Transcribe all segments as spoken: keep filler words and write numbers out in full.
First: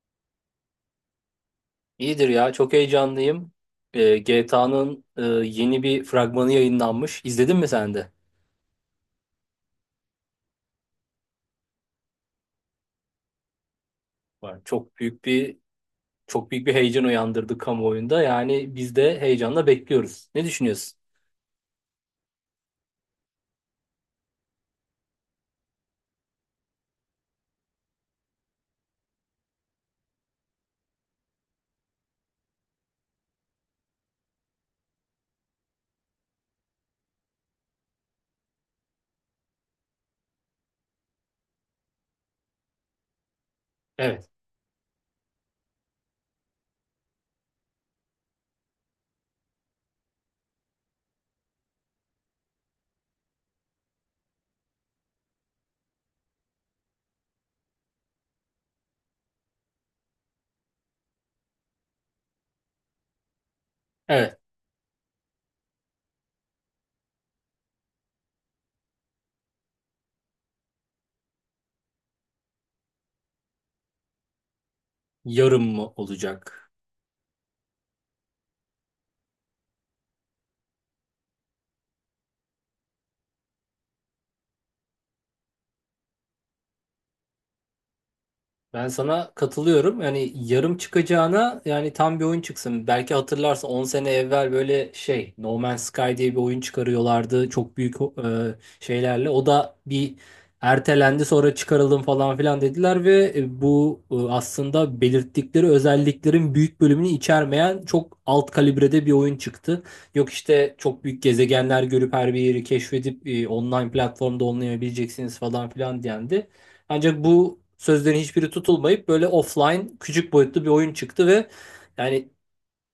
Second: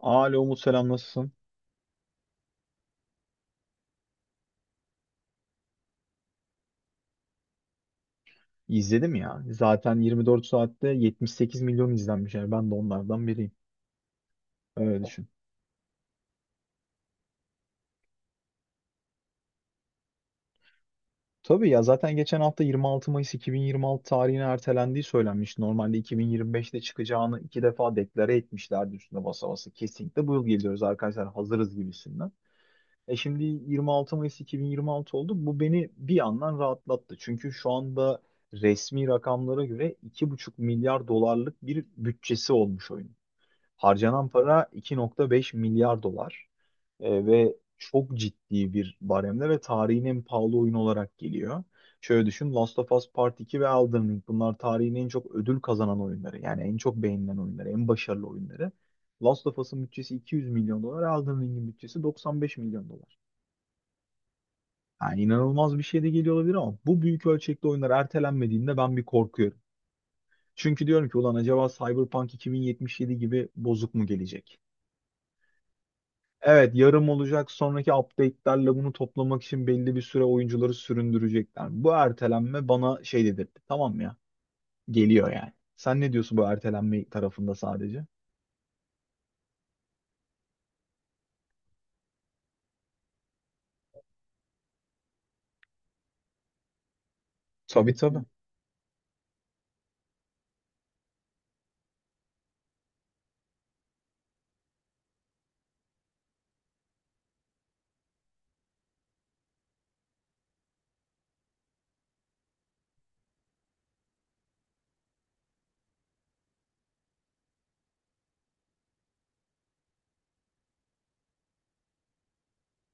Alo Umut selam nasılsın? İyidir ya. Çok heyecanlıyım. Ee, G T A'nın yeni bir fragmanı yayınlanmış. İzledin mi sen de? İzledim ya. Zaten yirmi dört saatte 78 milyon izlenmiş. Yani ben de onlardan biriyim. Var. Çok Öyle büyük düşün. bir çok büyük bir heyecan uyandırdı kamuoyunda. Yani biz de heyecanla bekliyoruz. Ne düşünüyorsun? Tabii ya, zaten geçen hafta yirmi altı Mayıs iki bin yirmi altı tarihine ertelendiği söylenmiş. Normalde iki bin yirmi beşte çıkacağını iki defa deklare etmişlerdi, üstüne basa basa. Kesinlikle bu yıl geliyoruz arkadaşlar, hazırız gibisinden. E şimdi yirmi altı Mayıs iki bin yirmi altı oldu. Bu beni bir yandan rahatlattı. Çünkü şu anda resmi rakamlara göre iki buçuk milyar dolarlık bir bütçesi olmuş oyun. Harcanan Evet. para iki nokta beş milyar dolar. E, ve çok ciddi bir baremde ve tarihin en pahalı oyunu olarak geliyor. Şöyle düşün, Last of Us Part iki ve Elden Ring, bunlar tarihin en çok ödül kazanan oyunları. Yani en çok beğenilen oyunları, en başarılı oyunları. Last of Us'ın bütçesi iki yüz milyon dolar, Elden Ring'in bütçesi doksan beş milyon dolar. Evet. Yani inanılmaz bir şey de geliyor olabilir ama bu büyük ölçekli oyunlar ertelenmediğinde ben bir korkuyorum. Çünkü diyorum ki ulan, acaba Cyberpunk iki bin yetmiş yedi gibi bozuk mu gelecek? Yarın mı olacak? Evet, yarım olacak, sonraki update'lerle bunu toplamak için belli bir süre oyuncuları süründürecekler. Bu ertelenme bana şey dedirtti, tamam mı ya? Geliyor yani. Sen ne diyorsun bu ertelenme tarafında, sadece? Ben sana katılıyorum. Yani yarım çıkacağına yani tam bir oyun çıksın. Belki hatırlarsın on sene evvel böyle şey No Man's Sky diye bir oyun çıkarıyorlardı. Çok Tabii, büyük tabii. e, şeylerle. O da bir ertelendi, sonra çıkaralım falan filan dediler ve e, bu e, aslında belirttikleri özelliklerin büyük bölümünü içermeyen çok alt kalibrede bir oyun çıktı. Yok işte çok büyük gezegenler görüp her bir yeri keşfedip e, online platformda oynayabileceksiniz falan filan diyendi. Ancak bu sözlerin hiçbiri tutulmayıp böyle offline küçük boyutlu bir oyun çıktı ve yani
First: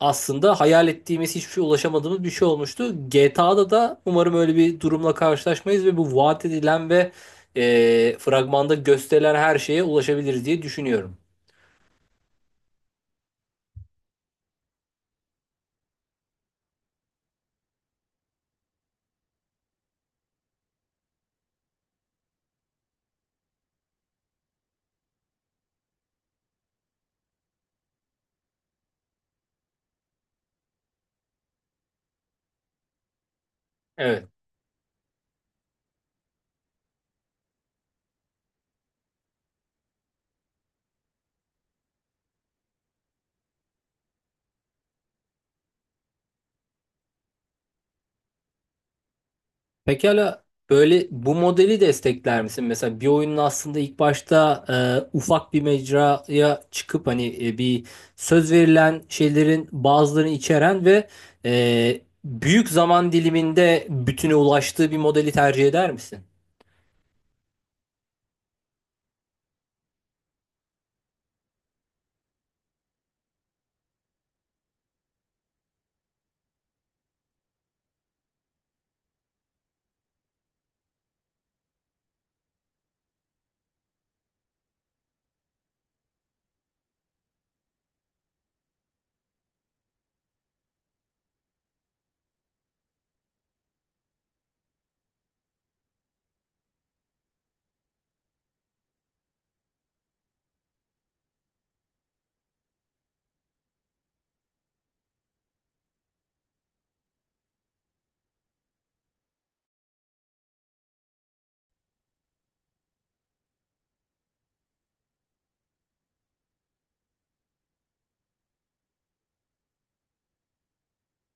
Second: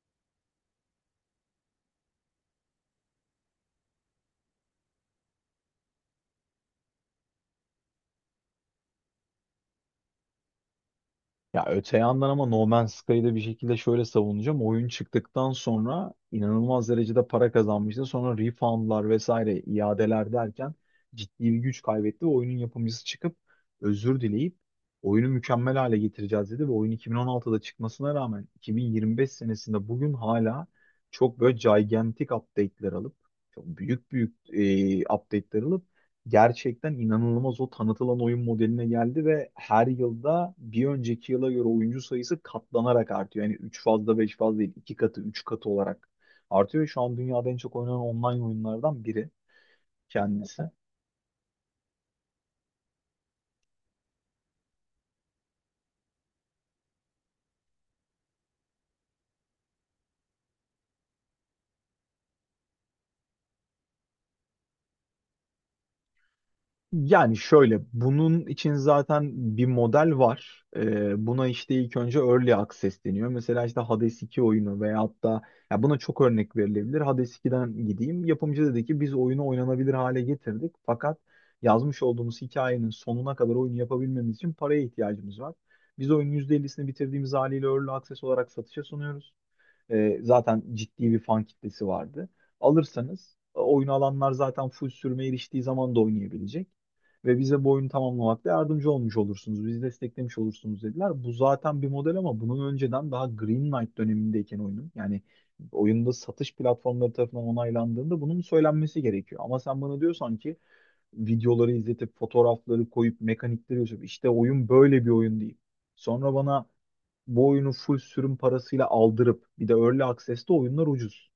aslında hayal ettiğimiz hiçbir şey, ulaşamadığımız bir şey olmuştu. G T A'da da umarım öyle bir durumla karşılaşmayız ve bu vaat edilen ve e, fragmanda gösterilen her şeye ulaşabiliriz diye düşünüyorum. Ya öte yandan, ama No Man's Sky'ı da bir şekilde şöyle savunacağım. Oyun çıktıktan sonra inanılmaz derecede para kazanmıştı. Sonra refundlar vesaire iadeler derken ciddi bir güç kaybetti ve oyunun yapımcısı çıkıp özür dileyip oyunu mükemmel hale getireceğiz dedi ve oyun iki bin on altıda çıkmasına rağmen iki bin yirmi beş senesinde bugün hala çok böyle gigantic update'ler alıp, çok büyük Evet. büyük e, update'ler alıp gerçekten inanılmaz o tanıtılan oyun modeline geldi ve her yılda bir önceki yıla göre oyuncu sayısı katlanarak artıyor. Yani üç fazla beş fazla değil, iki katı üç katı olarak artıyor. Şu an dünyada en çok oynanan online oyunlardan biri Pekala, kendisi. böyle bu modeli destekler misin? Mesela bir oyunun aslında ilk başta e, ufak bir mecraya çıkıp hani e, bir, söz verilen şeylerin bazılarını içeren ve e, büyük zaman diliminde bütüne ulaştığı bir modeli tercih eder misin? Yani şöyle, bunun için zaten bir model var. Ee, buna işte ilk önce Early Access deniyor. Mesela işte Hades iki oyunu veyahut da, ya buna çok örnek verilebilir. Hades iki'den gideyim. Yapımcı dedi ki biz oyunu oynanabilir hale getirdik. Fakat yazmış olduğumuz hikayenin sonuna kadar oyunu yapabilmemiz için paraya ihtiyacımız var. Biz oyunun yüzde ellisini bitirdiğimiz haliyle Early Access olarak satışa sunuyoruz. E, zaten ciddi bir fan kitlesi vardı. Alırsanız, e, oyunu alanlar zaten full sürmeye eriştiği zaman da oynayabilecek. Ve bize bu oyunu tamamlamakta yardımcı olmuş olursunuz. Bizi desteklemiş olursunuz dediler. Bu zaten bir model, ama bunun önceden daha Green Knight dönemindeyken, oyunun, yani oyunda satış platformları tarafından onaylandığında bunun söylenmesi gerekiyor. Ama sen bana diyorsan ki videoları izletip, fotoğrafları koyup, mekanikleri yazıp işte oyun böyle bir oyun değil. Sonra bana bu oyunu full sürüm parasıyla aldırıp, bir de Early Access'te oyunlar ucuz.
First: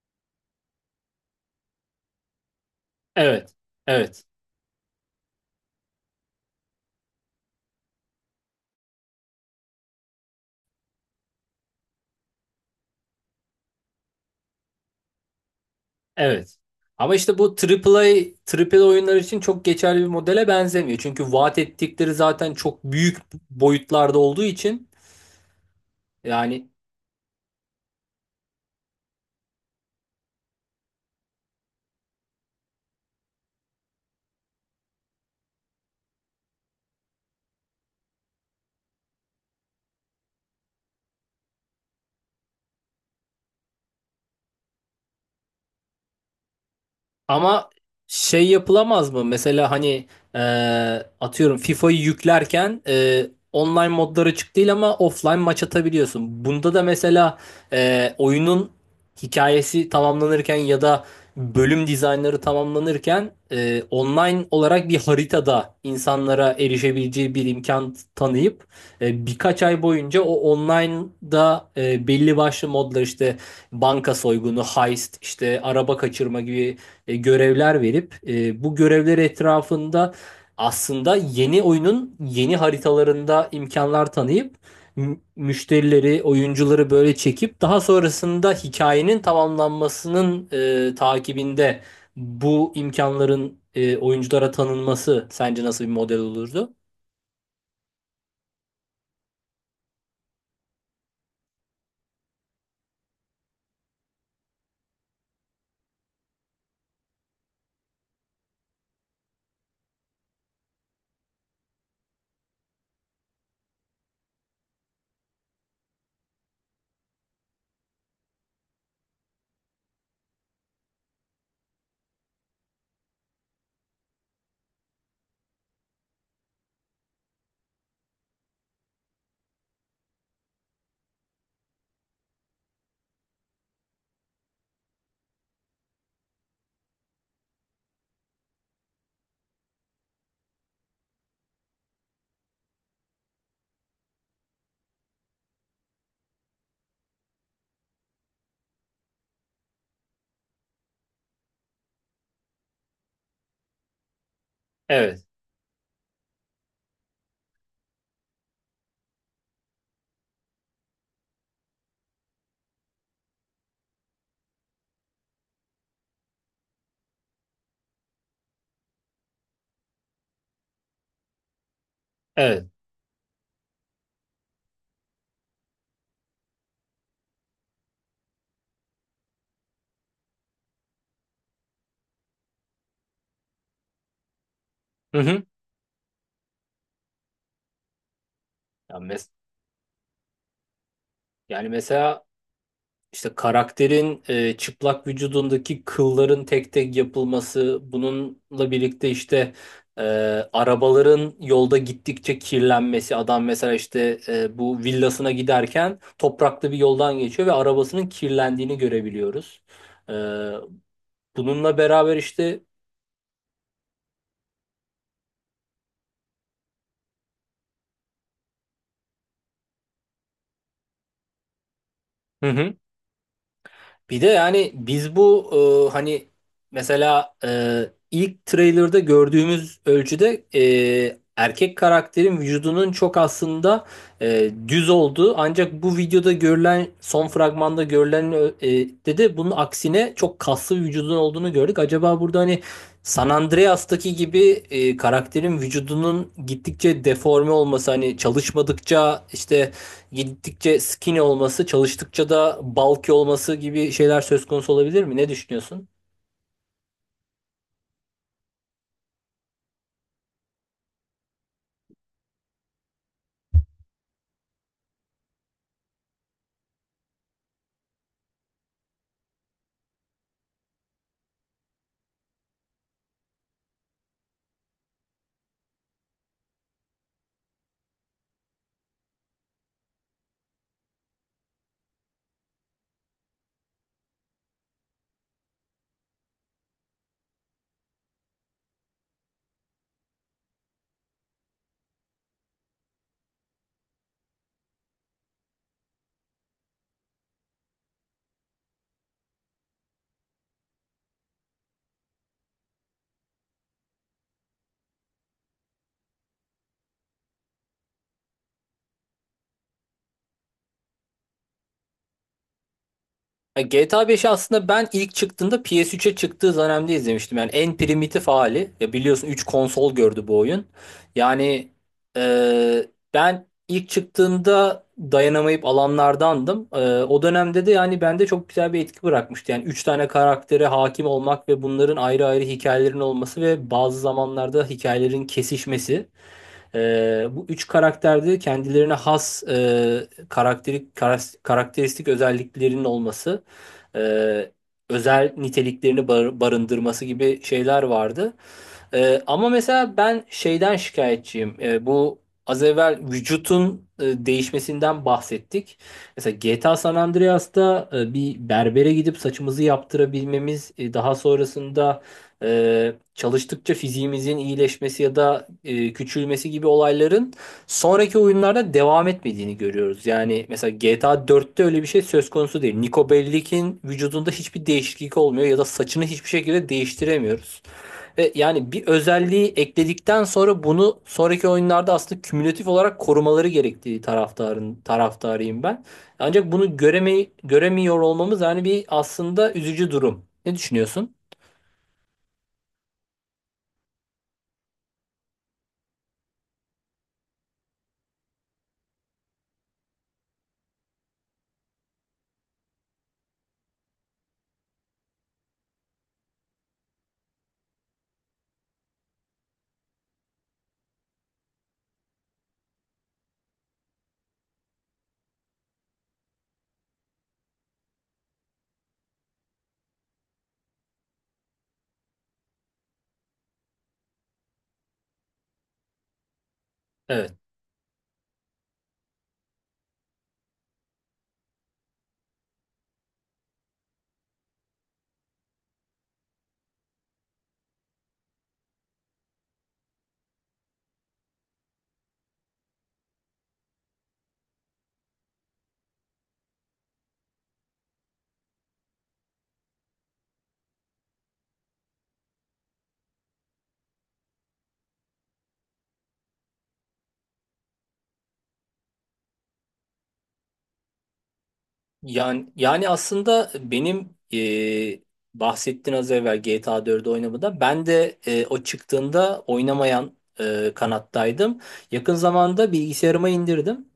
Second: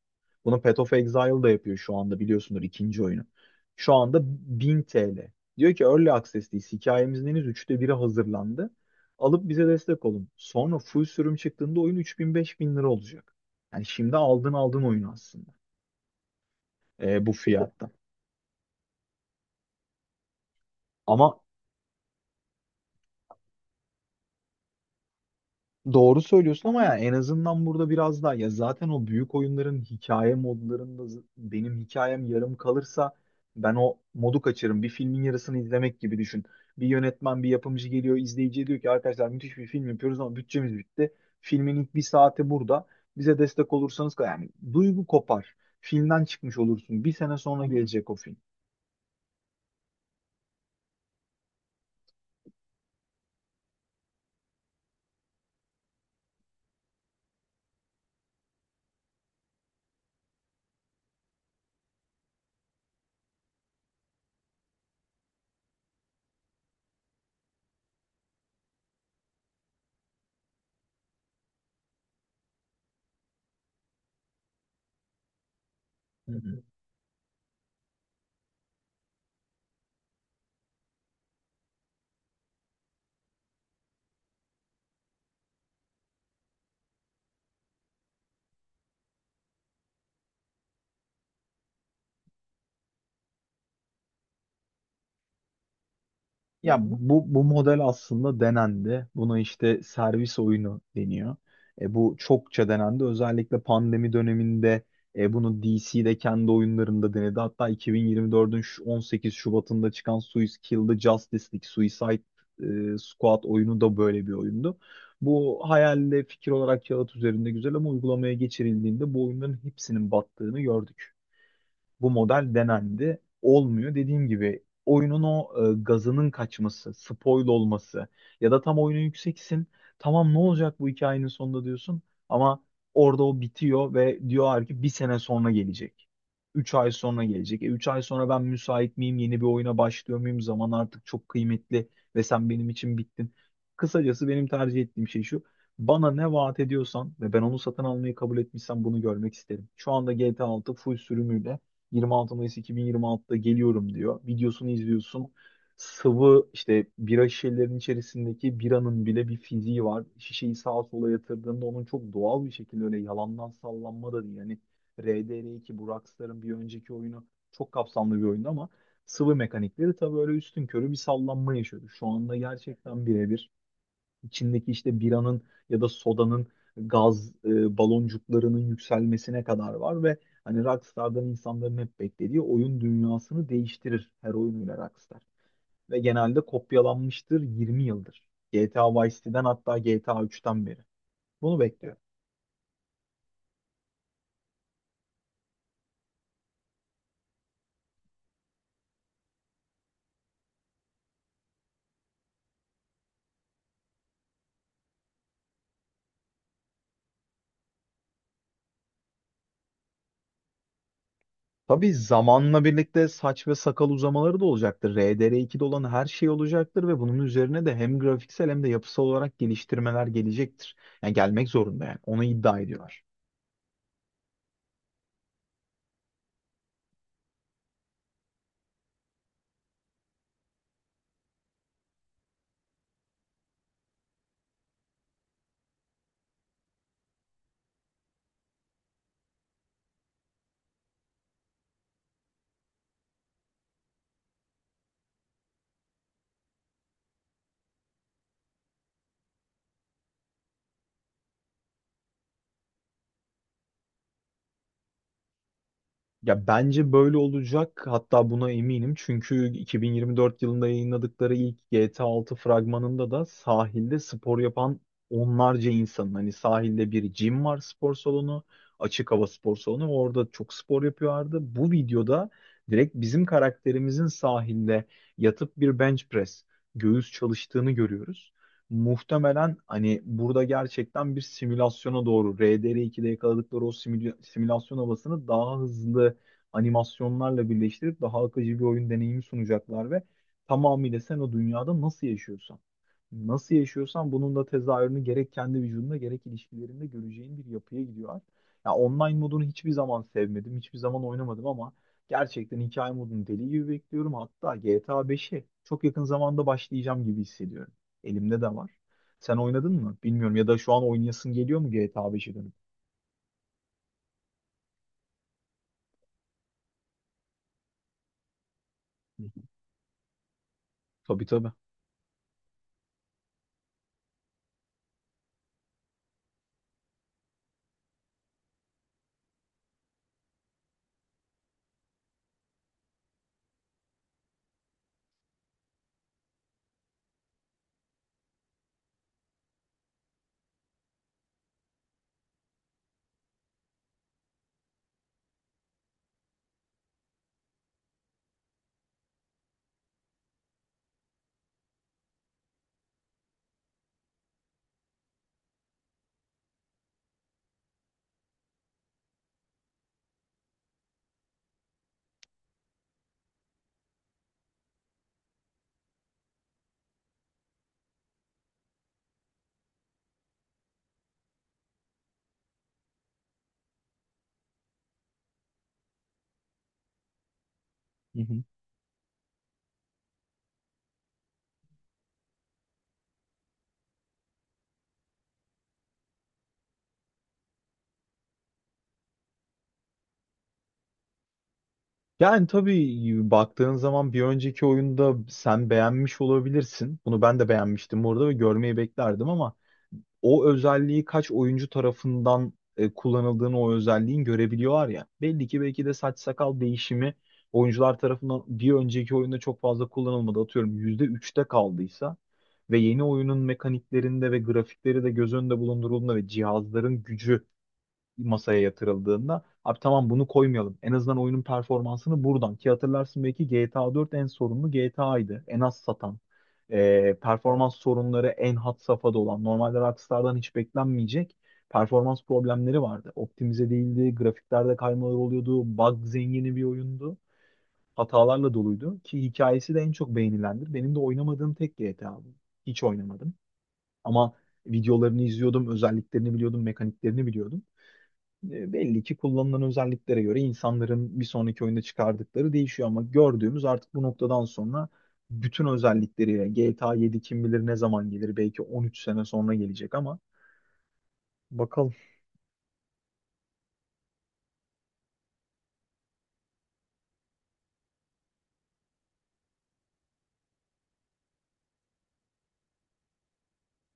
Bunu Path of Exile da yapıyor şu anda, biliyorsunuz, ikinci oyunu. Evet. Şu anda Evet. bin T L. Diyor ki Early Access, değil, hikayemizin henüz üçte biri hazırlandı. Alıp bize destek olun. Sonra full sürüm çıktığında oyun üç bin beş bin lira olacak. Yani şimdi aldın aldın oyunu aslında. Evet. Ama E, bu işte bu fiyatta. A A A, A A A oyunlar için çok geçerli bir modele benzemiyor. Çünkü Ama vaat ettikleri zaten çok büyük boyutlarda olduğu için, doğru söylüyorsun, yani. ama ya en azından burada biraz daha, ya zaten o büyük oyunların hikaye modlarında, z- benim hikayem yarım kalırsa ben o modu kaçırırım. Bir filmin yarısını izlemek gibi düşün. Bir yönetmen, bir yapımcı geliyor, izleyiciye diyor ki arkadaşlar müthiş bir film yapıyoruz ama bütçemiz bitti. Filmin ilk bir saati burada. Bize destek olursanız, yani, duygu kopar. Filmden çıkmış olursun. Bir sene sonra Ama gelecek o film. şey yapılamaz mı? Mesela hani e, atıyorum FIFA'yı yüklerken e, online modları açık değil ama offline maç atabiliyorsun. Bunda da mesela e, oyunun hikayesi tamamlanırken ya da bölüm dizaynları tamamlanırken e, online olarak bir haritada insanlara erişebileceği bir imkan tanıyıp e, birkaç ay boyunca o online'da e, belli başlı modlar, işte banka soygunu, heist, işte araba kaçırma gibi e, görevler verip e, bu görevler etrafında aslında yeni oyunun yeni haritalarında imkanlar tanıyıp mü- müşterileri, oyuncuları böyle çekip daha sonrasında hikayenin tamamlanmasının e, takibinde bu imkanların e, oyunculara tanınması sence nasıl bir model olurdu? Ya bu, bu model aslında denendi. Buna işte servis oyunu deniyor. E, bu çokça denendi. Özellikle pandemi döneminde e, bunu D C'de kendi oyunlarında denedi. Hatta iki bin yirmi dördün şu- on sekiz Şubat'ında çıkan Suicide Kill the Justice League, Suicide e, Squad oyunu da böyle bir oyundu. Bu hayalde fikir olarak kağıt üzerinde güzel ama uygulamaya geçirildiğinde bu oyunların hepsinin battığını gördük. Bu model denendi. Olmuyor. Dediğim gibi oyunun o e, gazının kaçması, spoil olması, ya da tam oyuna yükseksin. Tamam, ne olacak bu hikayenin sonunda diyorsun ama orada o bitiyor ve diyorlar ki bir sene sonra gelecek. Üç ay sonra gelecek. E üç ay sonra ben müsait miyim? Yeni bir oyuna başlıyor muyum? Zaman artık çok kıymetli ve sen benim için bittin. Kısacası benim tercih ettiğim şey şu. Bana ne vaat ediyorsan ve ben onu satın almayı kabul etmişsem bunu görmek isterim. Şu anda G T A altı full sürümüyle yirmi altı Mayıs iki bin yirmi altıda geliyorum diyor. Videosunu Evet, izliyorsun. Sıvı, işte bira şişelerinin içerisindeki biranın bile bir fiziği var. Şişeyi sağa sola yatırdığında onun çok doğal bir şekilde, öyle yalandan sallanma da değil. Yani RDR iki, bu Rockstar'ın bir önceki oyunu, çok kapsamlı bir oyundu ama sıvı mekanikleri tabii öyle üstün körü bir sallanma yaşıyordu. Şu anda evet. gerçekten birebir içindeki işte biranın ya da sodanın gaz e, baloncuklarının yükselmesine kadar var ve hani Rockstar'dan insanların hep beklediği, oyun dünyasını değiştirir her oyunuyla Hı Rockstar. hı. Ve genelde kopyalanmıştır yirmi yıldır. G T A Ya Vice mes- City'den, hatta G T A üçten beri. Bunu Yani bekliyorum. mesela İşte karakterin e, çıplak vücudundaki kılların tek tek yapılması, bununla birlikte işte e, arabaların yolda gittikçe kirlenmesi. Adam mesela işte e, bu villasına giderken topraklı bir yoldan geçiyor ve arabasının kirlendiğini görebiliyoruz. E, Bununla Tabii beraber işte... zamanla birlikte saç ve sakal uzamaları da olacaktır. R D R ikide olan her şey olacaktır ve bunun üzerine de hem grafiksel hem de yapısal olarak geliştirmeler gelecektir. Yani gelmek zorunda yani. Onu Hı iddia hı. ediyorlar. Bir de yani biz bu e, hani mesela e, ilk trailer'da gördüğümüz ölçüde e, erkek karakterin vücudunun çok aslında e, düz olduğu, ancak bu videoda görülen, son fragmanda görülen e, de de bunun aksine çok kaslı bir vücudun olduğunu gördük. Acaba burada hani San Andreas'taki gibi e, karakterin vücudunun gittikçe deforme olması, hani çalışmadıkça işte gittikçe skinny olması, çalıştıkça da bulky olması gibi şeyler söz konusu olabilir mi? Ne düşünüyorsun? Ya bence böyle olacak. Hatta buna eminim. Çünkü iki bin yirmi dört yılında yayınladıkları ilk G T A altı fragmanında da sahilde spor yapan onlarca insanın, hani sahilde bir gym var, spor salonu, açık hava spor salonu. Orada çok spor yapıyorlardı. Bu videoda direkt bizim karakterimizin sahilde yatıp bir bench press, göğüs çalıştığını görüyoruz. Muhtemelen hani burada gerçekten bir simülasyona doğru, R D R ikide yakaladıkları o simüla- simülasyon havasını daha hızlı animasyonlarla birleştirip daha akıcı bir oyun deneyimi sunacaklar ve tamamıyla sen o dünyada nasıl yaşıyorsan, nasıl yaşıyorsan bunun da tezahürünü gerek kendi vücudunda gerek ilişkilerinde göreceğin bir yapıya gidiyorlar. Ya online modunu hiçbir zaman sevmedim, hiçbir zaman oynamadım ama gerçekten hikaye modunu deli gibi bekliyorum. Hatta G T A beşe çok yakın zamanda başlayacağım gibi hissediyorum. Elimde de var. Sen oynadın mı, bilmiyorum, ya da şu an oynayasın geliyor mu G T A beşe dönüp? Ya G T A beşi aslında ben ilk çıktığında, P S üçe çıktığı dönemde izlemiştim. Yani en primitif hali. Ya Hı biliyorsun, hı. üç konsol gördü bu oyun. Tabii, tabii. Yani e, ben ilk çıktığında dayanamayıp alanlardandım. E, o dönemde de yani bende çok güzel bir etki bırakmıştı. Yani üç tane karaktere hakim olmak ve bunların ayrı ayrı hikayelerinin olması ve bazı zamanlarda hikayelerin kesişmesi. Ee, bu üç karakterde kendilerine has e, karakteri- karas- karakteristik özelliklerinin olması, e, özel niteliklerini bar- barındırması gibi şeyler vardı. Ee, ama mesela ben şeyden şikayetçiyim. Ee, bu, az evvel vücutun e, değişmesinden bahsettik. Mesela G T A San Andreas'ta e, bir berbere gidip saçımızı yaptırabilmemiz, e, daha sonrasında e, çalıştıkça fiziğimizin iyileşmesi ya da e, küçülmesi gibi olayların sonraki oyunlarda devam etmediğini görüyoruz. Yani mesela G T A dörtte öyle bir şey söz konusu değil. Niko Bellic'in vücudunda hiçbir değişiklik olmuyor ya da saçını hiçbir şekilde değiştiremiyoruz. Hı Ve hı. yani bir özelliği ekledikten sonra bunu sonraki oyunlarda aslında kümülatif olarak korumaları gerektiği taraftarın taraftarıyım ben. Ancak bunu göreme, göremiyor olmamız yani bir aslında üzücü durum. Ne düşünüyorsun? Yani tabii, baktığın zaman bir önceki oyunda sen beğenmiş olabilirsin. Bunu ben de beğenmiştim orada ve görmeyi beklerdim ama o özelliği kaç oyuncu tarafından e, kullanıldığını o özelliğin görebiliyorlar ya. Belli ki belki de saç sakal değişimi oyuncular tarafından bir önceki oyunda çok fazla kullanılmadı. Atıyorum yüzde üçte kaldıysa ve yeni oyunun mekaniklerinde ve grafikleri de göz önünde bulundurulduğunda ve cihazların gücü masaya yatırıldığında, abi tamam, bunu koymayalım. En azından oyunun performansını buradan, ki hatırlarsın belki, G T A dört en sorunlu G T A'ydı. En az satan, e, Evet. performans sorunları en had safhada olan. Normalde Rockstar'dan hiç beklenmeyecek performans problemleri vardı. Optimize değildi, grafiklerde kaymalar oluyordu, bug zengini bir oyundu. Hatalarla doluydu ki hikayesi de en çok beğenilendir. Benim de oynamadığım tek G T A bu. Hiç oynamadım. Ama videolarını izliyordum, özelliklerini biliyordum, mekaniklerini biliyordum. E, Belli ki kullanılan özelliklere göre insanların bir sonraki oyunda çıkardıkları değişiyor ama gördüğümüz artık bu noktadan sonra bütün özellikleriyle G T A yedi kim bilir ne zaman gelir, belki on üç sene sonra gelecek, ama bakalım. Yani, yani aslında benim e, bahsettiğin, az evvel G T A dördü oynamada ben de e, o çıktığında oynamayan e, kanattaydım. Yakın zamanda bilgisayarıma indirdim.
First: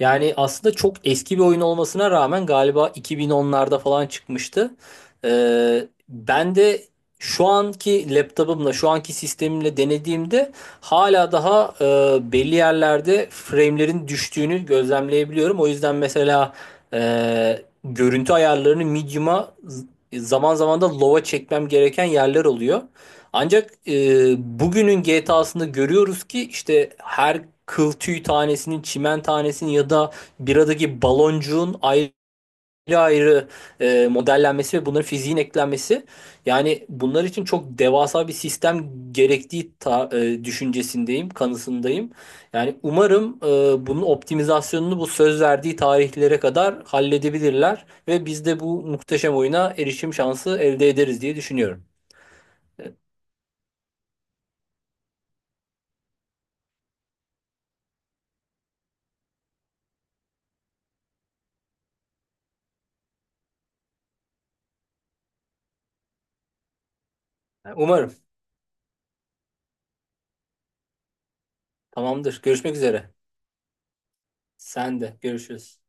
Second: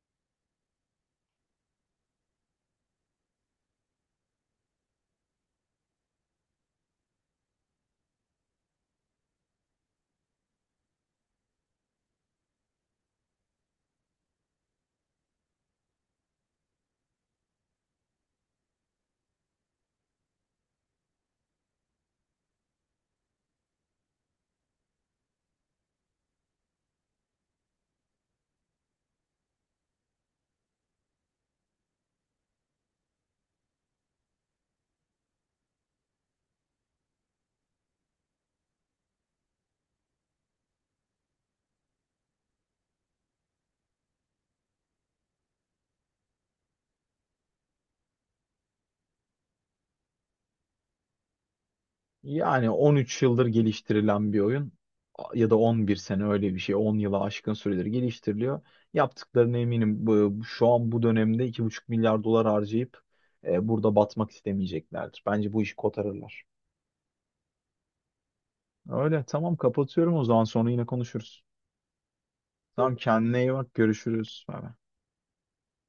Yani aslında çok eski bir oyun olmasına rağmen galiba iki bin onlarda falan çıkmıştı. E, ben de şu anki laptopumla, şu anki sistemimle denediğimde hala daha e, belli yerlerde frame'lerin düştüğünü gözlemleyebiliyorum. O yüzden mesela ee, görüntü ayarlarını medium'a, z- zaman zaman da low'a çekmem gereken yerler oluyor. Ancak e, bugünün G T A'sında görüyoruz ki işte her kıl tüy tanesinin, çimen tanesinin ya da biradaki baloncuğun ayrı ayrı ayrı e, modellenmesi ve bunların fiziğin eklenmesi, yani bunlar için çok devasa bir sistem gerektiği ta- e, düşüncesindeyim, kanısındayım. Yani umarım e, bunun optimizasyonunu bu söz verdiği tarihlere kadar halledebilirler ve biz de bu muhteşem oyuna erişim şansı elde ederiz diye düşünüyorum. Yani on üç yıldır geliştirilen bir oyun, ya da on bir sene, öyle bir şey, on yıla aşkın süredir geliştiriliyor. Yaptıklarına eminim, bu şu an bu dönemde iki buçuk milyar dolar harcayıp e, burada batmak istemeyeceklerdir. Bence bu işi kotarırlar. E, Umarım. Öyle tamam, kapatıyorum o zaman, sonra yine konuşuruz. Tamamdır. Görüşmek Tamam, üzere. kendine iyi bak, görüşürüz. Bay bay. Sen de görüşürüz.